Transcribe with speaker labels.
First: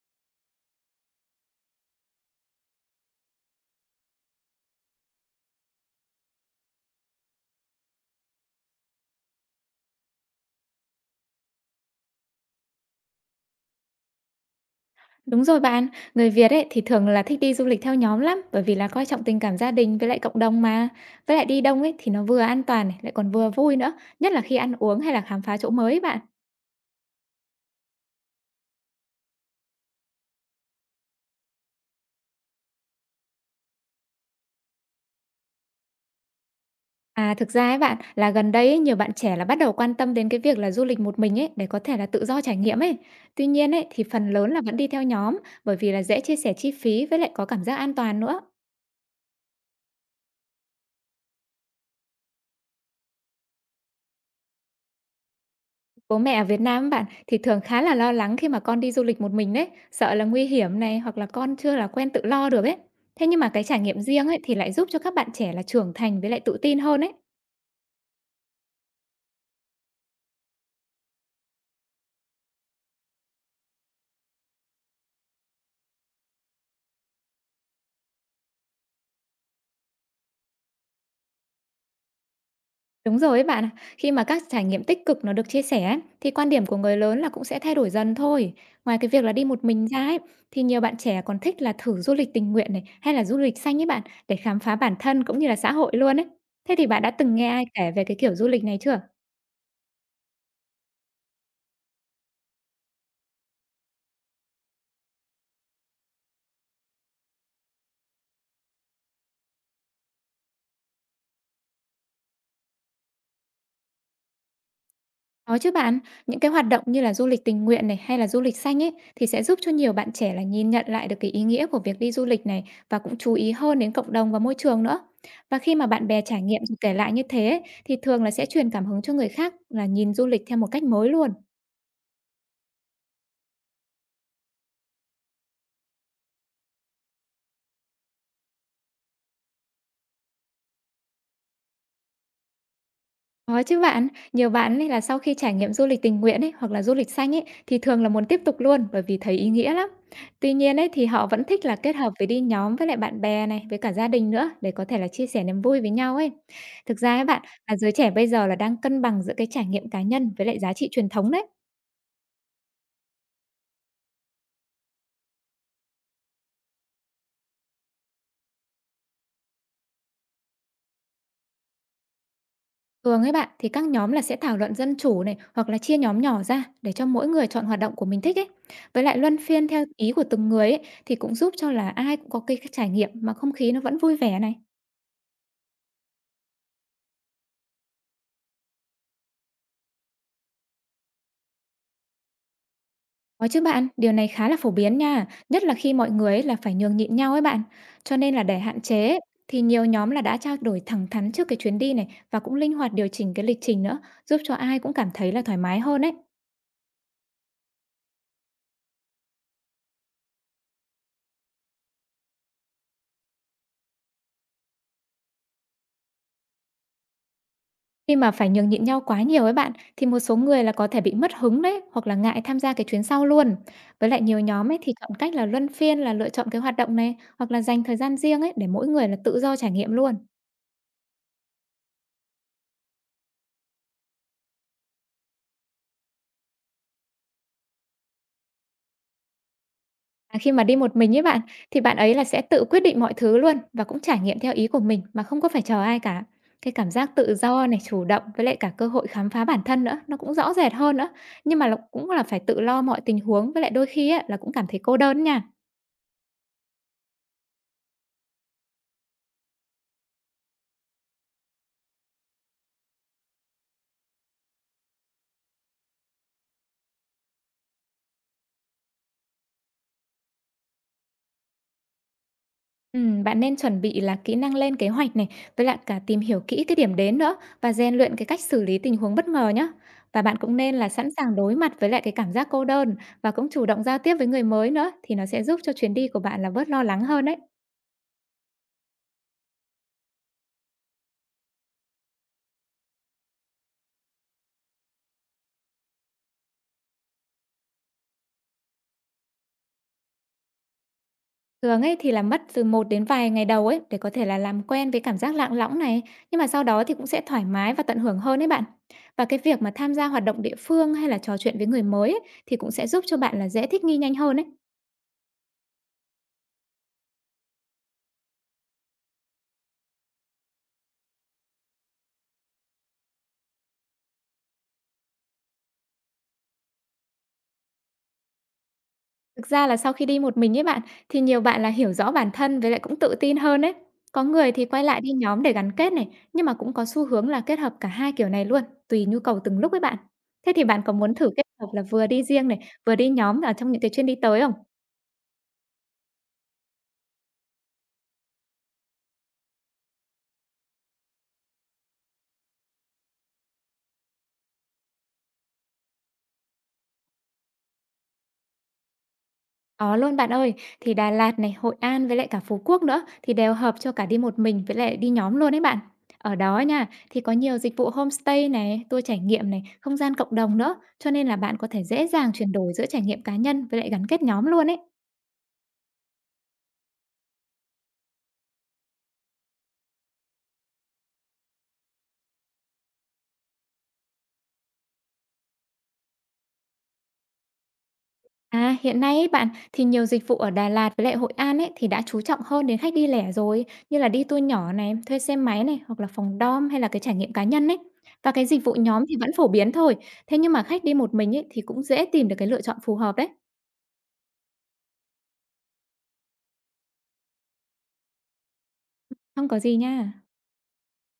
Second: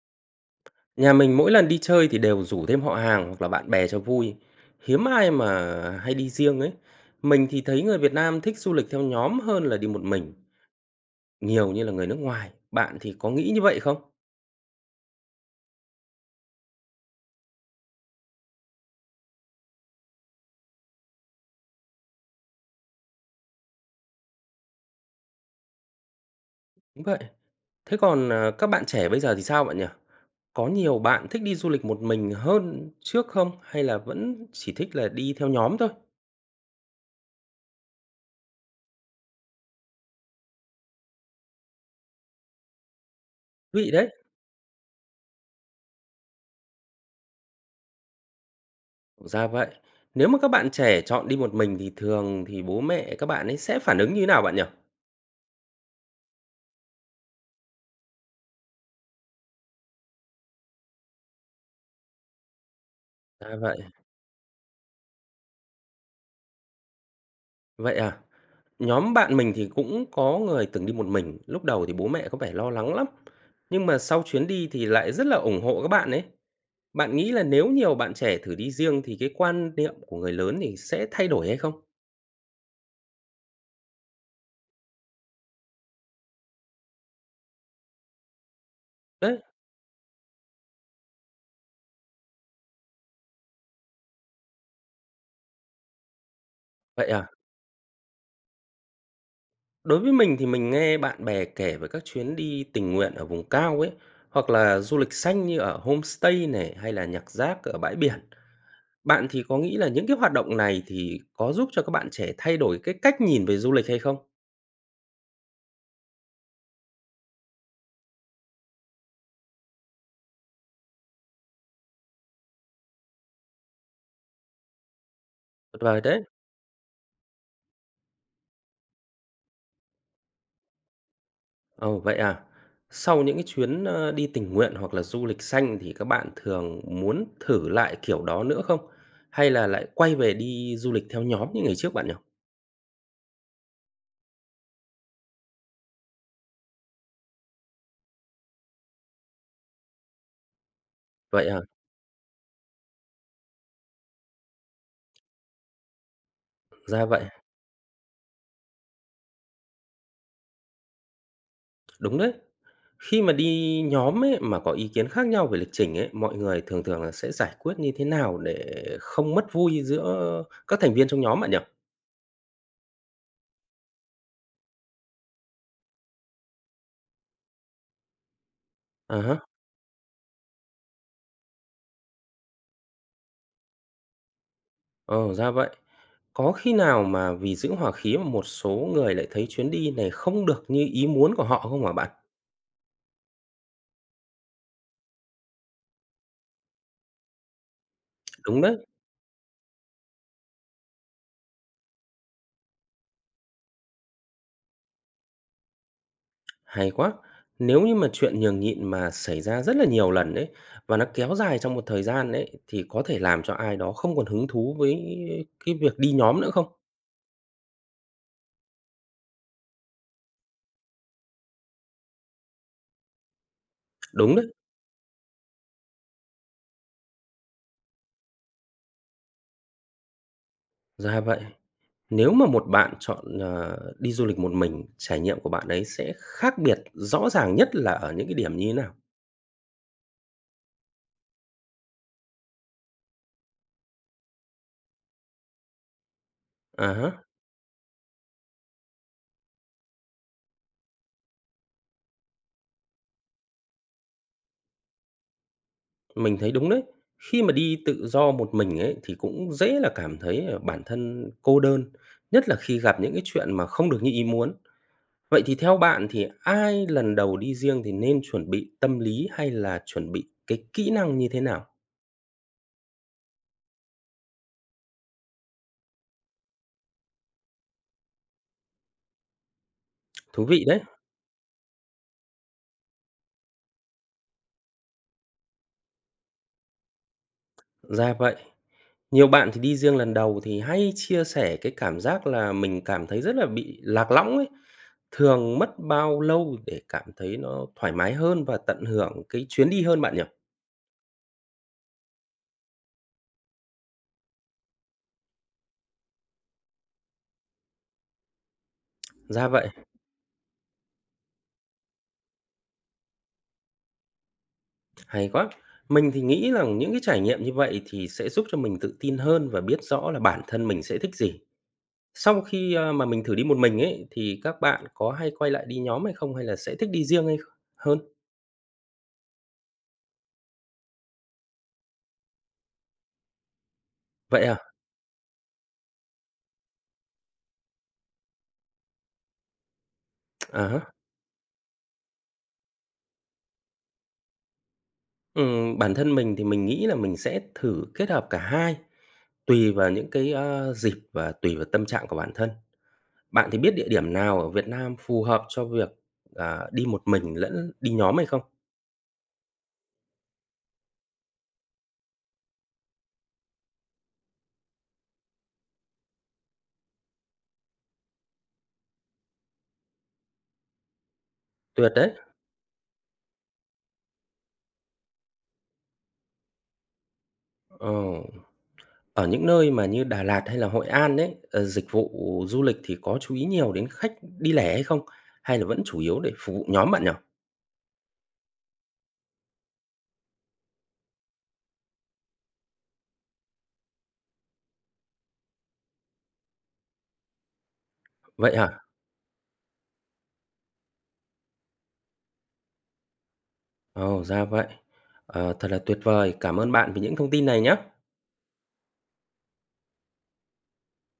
Speaker 1: Nhà mình mỗi lần đi chơi thì đều rủ thêm họ hàng hoặc là bạn bè cho vui. Hiếm ai mà hay đi riêng ấy. Mình thì thấy người Việt Nam thích du lịch theo nhóm hơn là đi một mình, nhiều như là người nước ngoài. Bạn thì có nghĩ như vậy không?
Speaker 2: Đúng rồi bạn, người Việt ấy thì thường là thích đi du lịch theo nhóm lắm bởi vì là coi trọng tình cảm gia đình với lại cộng đồng mà. Với lại đi đông ấy thì nó vừa an toàn này, lại còn vừa vui nữa, nhất là khi ăn uống hay là khám phá chỗ mới ấy bạn.
Speaker 1: Đúng vậy. Thế còn các bạn trẻ bây giờ thì sao bạn nhỉ? Có nhiều bạn thích đi du lịch một mình hơn trước không? Hay là vẫn chỉ thích là đi theo nhóm thôi? Thú
Speaker 2: À, thực ra ấy bạn, là gần đây ấy, nhiều bạn trẻ là bắt đầu quan tâm đến cái việc là du lịch một mình ấy để có thể là tự do trải nghiệm ấy. Tuy nhiên ấy
Speaker 1: vị
Speaker 2: thì
Speaker 1: đấy.
Speaker 2: phần lớn là vẫn đi theo nhóm bởi vì là dễ chia sẻ chi phí với lại có cảm giác an toàn nữa.
Speaker 1: Thực ra vậy. Nếu mà các bạn trẻ chọn đi một mình thì thường thì bố mẹ các bạn ấy sẽ phản ứng như thế nào bạn nhỉ?
Speaker 2: Bố mẹ ở Việt Nam bạn, thì thường khá là lo lắng khi mà con đi du lịch một mình đấy, sợ là nguy hiểm này, hoặc là con chưa là quen tự lo được ấy. Thế nhưng mà
Speaker 1: Ra
Speaker 2: cái
Speaker 1: vậy.
Speaker 2: trải nghiệm riêng ấy thì lại giúp cho các bạn trẻ là trưởng thành với lại tự tin hơn ấy.
Speaker 1: Vậy à? Nhóm bạn mình thì cũng có người từng đi một mình, lúc đầu thì bố mẹ có vẻ lo lắng lắm, nhưng mà sau chuyến đi thì lại rất là ủng hộ các bạn ấy. Bạn nghĩ là nếu nhiều bạn trẻ thử đi riêng thì cái quan niệm của người lớn thì sẽ thay đổi hay không?
Speaker 2: Đúng rồi ấy bạn ạ, khi mà các trải nghiệm tích cực nó được chia sẻ ấy, thì quan điểm của người lớn là cũng sẽ thay đổi dần thôi. Ngoài cái việc là
Speaker 1: Đấy,
Speaker 2: đi một mình ra ấy, thì nhiều bạn trẻ còn thích là thử du lịch tình nguyện này hay là du lịch xanh ấy bạn, để khám phá bản thân cũng như là xã hội luôn ấy. Thế thì bạn
Speaker 1: vậy
Speaker 2: đã
Speaker 1: à.
Speaker 2: từng nghe ai kể về cái kiểu du lịch này chưa?
Speaker 1: Đối với mình thì mình nghe bạn bè kể về các chuyến đi tình nguyện ở vùng cao ấy, hoặc là du lịch xanh như ở homestay này hay là nhặt rác ở bãi biển. Bạn thì có nghĩ là những cái hoạt động này thì có giúp cho các bạn trẻ thay đổi cái cách nhìn về du lịch hay không?
Speaker 2: Có chứ bạn, những cái hoạt động như là du lịch tình nguyện này hay là du lịch xanh ấy thì sẽ giúp cho nhiều bạn trẻ là nhìn nhận lại được cái ý nghĩa của việc đi du lịch này, và cũng chú ý hơn đến cộng đồng và môi trường nữa. Và khi
Speaker 1: Tuyệt
Speaker 2: mà
Speaker 1: vời
Speaker 2: bạn bè
Speaker 1: đấy.
Speaker 2: trải nghiệm rồi kể lại như thế ấy, thì thường là sẽ truyền cảm hứng cho người khác là nhìn du lịch theo một cách mới luôn.
Speaker 1: Ồ, vậy à? Sau những cái chuyến đi tình nguyện hoặc là du lịch xanh thì các bạn thường muốn thử lại kiểu đó nữa không? Hay là lại quay về đi du lịch theo nhóm như ngày trước bạn nhỉ?
Speaker 2: Có chứ bạn, nhiều bạn ấy là sau khi trải nghiệm du lịch tình nguyện ấy, hoặc là du lịch xanh ấy, thì thường là muốn tiếp tục luôn bởi vì thấy ý nghĩa lắm. Tuy nhiên ấy thì họ vẫn
Speaker 1: Vậy à?
Speaker 2: thích là kết hợp với đi nhóm với lại bạn bè này, với cả gia đình nữa, để có thể là chia sẻ niềm vui với nhau ấy. Thực
Speaker 1: Ra
Speaker 2: ra
Speaker 1: vậy.
Speaker 2: ấy bạn, là giới trẻ bây giờ là đang cân bằng giữa cái trải nghiệm cá nhân với lại giá trị truyền thống đấy.
Speaker 1: Đúng đấy. Khi mà đi nhóm ấy, mà có ý kiến khác nhau về lịch trình ấy, mọi người thường thường là sẽ giải quyết như thế nào để không mất vui giữa các thành viên trong nhóm bạn nhỉ?
Speaker 2: Thường ấy bạn, thì các nhóm là sẽ thảo luận dân chủ này, hoặc là chia nhóm nhỏ ra để cho mỗi người chọn hoạt động của mình thích ấy. Với
Speaker 1: À
Speaker 2: lại luân
Speaker 1: há,
Speaker 2: phiên theo ý của từng người ấy thì cũng giúp cho là ai cũng có cái trải nghiệm mà không khí nó vẫn vui vẻ này.
Speaker 1: ờ, ra vậy. Có khi nào mà vì giữ hòa khí mà một số người lại thấy chuyến đi này không được như ý muốn của họ không hả bạn?
Speaker 2: Có chứ bạn, điều này khá là phổ biến nha, nhất là khi mọi người ấy là phải nhường nhịn nhau ấy bạn. Cho nên là để
Speaker 1: Đúng đấy,
Speaker 2: hạn chế ấy, thì nhiều nhóm là đã trao đổi thẳng thắn trước cái chuyến đi này, và cũng linh hoạt điều chỉnh cái lịch trình nữa, giúp cho ai cũng cảm thấy là thoải mái hơn ấy.
Speaker 1: hay quá. Nếu như mà chuyện nhường nhịn mà xảy ra rất là nhiều lần ấy và nó kéo dài trong một thời gian ấy thì có thể làm cho ai đó không còn hứng thú với cái việc đi nhóm nữa không?
Speaker 2: Khi mà phải nhường nhịn nhau quá nhiều ấy bạn, thì một số người là có thể bị mất hứng đấy, hoặc là ngại tham gia cái chuyến sau luôn. Với lại
Speaker 1: Đúng
Speaker 2: nhiều
Speaker 1: đấy,
Speaker 2: nhóm ấy thì chọn cách là luân phiên là lựa chọn cái hoạt động này, hoặc là dành thời gian riêng ấy để mỗi người là tự do trải nghiệm luôn.
Speaker 1: ra vậy. Nếu mà một bạn chọn đi du lịch một mình, trải nghiệm của bạn ấy sẽ khác biệt rõ ràng nhất là ở những cái điểm như thế nào?
Speaker 2: À, khi mà đi một mình ấy bạn, thì bạn ấy là sẽ tự quyết định mọi thứ luôn, và cũng trải nghiệm theo ý của mình mà không có phải chờ ai cả. Cái
Speaker 1: À
Speaker 2: cảm giác
Speaker 1: há,
Speaker 2: tự do này, chủ động với lại cả cơ hội khám phá bản thân nữa, nó cũng rõ rệt hơn nữa. Nhưng mà là cũng là phải tự lo mọi tình huống, với lại đôi khi ấy, là cũng cảm thấy cô đơn nha.
Speaker 1: mình thấy đúng đấy. Khi mà đi tự do một mình ấy thì cũng dễ là cảm thấy bản thân cô đơn, nhất là khi gặp những cái chuyện mà không được như ý muốn. Vậy thì theo bạn thì ai lần đầu đi riêng thì nên chuẩn bị tâm lý hay là chuẩn bị cái kỹ năng như thế nào?
Speaker 2: Bạn nên chuẩn bị là kỹ năng lên kế hoạch này, với lại cả tìm hiểu kỹ cái điểm đến nữa, và rèn luyện cái cách xử lý tình huống bất ngờ nhé. Và bạn
Speaker 1: Thú
Speaker 2: cũng
Speaker 1: vị
Speaker 2: nên
Speaker 1: đấy,
Speaker 2: là sẵn sàng đối mặt với lại cái cảm giác cô đơn, và cũng chủ động giao tiếp với người mới nữa, thì nó sẽ giúp cho chuyến đi của bạn là bớt lo lắng hơn đấy.
Speaker 1: ra vậy. Nhiều bạn thì đi riêng lần đầu thì hay chia sẻ cái cảm giác là mình cảm thấy rất là bị lạc lõng ấy. Thường mất bao lâu để cảm thấy nó thoải mái hơn và tận hưởng cái chuyến đi hơn bạn nhỉ?
Speaker 2: Thường ấy thì là mất từ một đến vài ngày đầu ấy để có thể là làm quen với cảm giác lạng lõng này, nhưng mà sau đó thì cũng sẽ thoải mái và tận hưởng hơn đấy bạn. Và cái
Speaker 1: Ra
Speaker 2: việc
Speaker 1: vậy,
Speaker 2: mà tham gia hoạt động địa phương hay là trò chuyện với người mới ấy, thì cũng sẽ giúp cho bạn là dễ thích nghi nhanh hơn ấy.
Speaker 1: hay quá. Mình thì nghĩ rằng những cái trải nghiệm như vậy thì sẽ giúp cho mình tự tin hơn và biết rõ là bản thân mình sẽ thích gì. Sau khi mà mình thử đi một mình ấy, thì các bạn có hay quay lại đi nhóm hay không? Hay là sẽ thích đi riêng hay hơn?
Speaker 2: Thực ra là sau khi đi một mình ấy bạn, thì nhiều bạn là hiểu rõ bản thân với lại cũng tự tin hơn đấy. Có
Speaker 1: Vậy
Speaker 2: người
Speaker 1: à?
Speaker 2: thì quay lại đi nhóm để gắn kết này, nhưng mà cũng có xu hướng là kết hợp cả hai kiểu này luôn, tùy nhu cầu từng lúc ấy bạn. Thế
Speaker 1: À
Speaker 2: thì bạn
Speaker 1: há.
Speaker 2: có muốn thử kết hợp là vừa đi riêng này, vừa đi nhóm ở trong những cái chuyến đi tới không?
Speaker 1: Bản thân mình thì mình nghĩ là mình sẽ thử kết hợp cả hai, tùy vào những cái dịp và tùy vào tâm trạng của bản thân. Bạn thì biết địa điểm nào ở Việt Nam phù hợp cho việc đi một mình lẫn đi nhóm hay không?
Speaker 2: Có luôn bạn ơi, thì Đà Lạt này, Hội An với lại cả Phú Quốc nữa thì đều hợp cho cả đi một mình với lại đi nhóm luôn đấy bạn. Ở đó nha, thì có nhiều dịch vụ homestay này, tour trải nghiệm này, không gian cộng đồng nữa, cho nên là bạn có thể
Speaker 1: Tuyệt
Speaker 2: dễ
Speaker 1: đấy.
Speaker 2: dàng chuyển đổi giữa trải nghiệm cá nhân với lại gắn kết nhóm luôn ấy.
Speaker 1: Ờ, ở những nơi mà như Đà Lạt hay là Hội An đấy, dịch vụ du lịch thì có chú ý nhiều đến khách đi lẻ hay không? Hay là vẫn chủ yếu để phục vụ nhóm bạn nhỉ?
Speaker 2: À, hiện nay ấy bạn, thì nhiều dịch vụ ở Đà Lạt với lại Hội An ấy, thì đã chú trọng hơn đến khách đi lẻ rồi, như là đi tour nhỏ này, thuê xe máy này, hoặc là phòng dorm, hay là cái trải nghiệm cá nhân ấy. Và cái
Speaker 1: Vậy
Speaker 2: dịch
Speaker 1: hả?
Speaker 2: vụ nhóm thì vẫn phổ biến thôi, thế nhưng mà khách đi một mình ấy, thì cũng dễ tìm được cái lựa chọn phù hợp đấy.
Speaker 1: Ồ, ra vậy. Ờ, thật là tuyệt vời. Cảm ơn bạn vì những thông tin này nhé.
Speaker 2: Không có gì nha.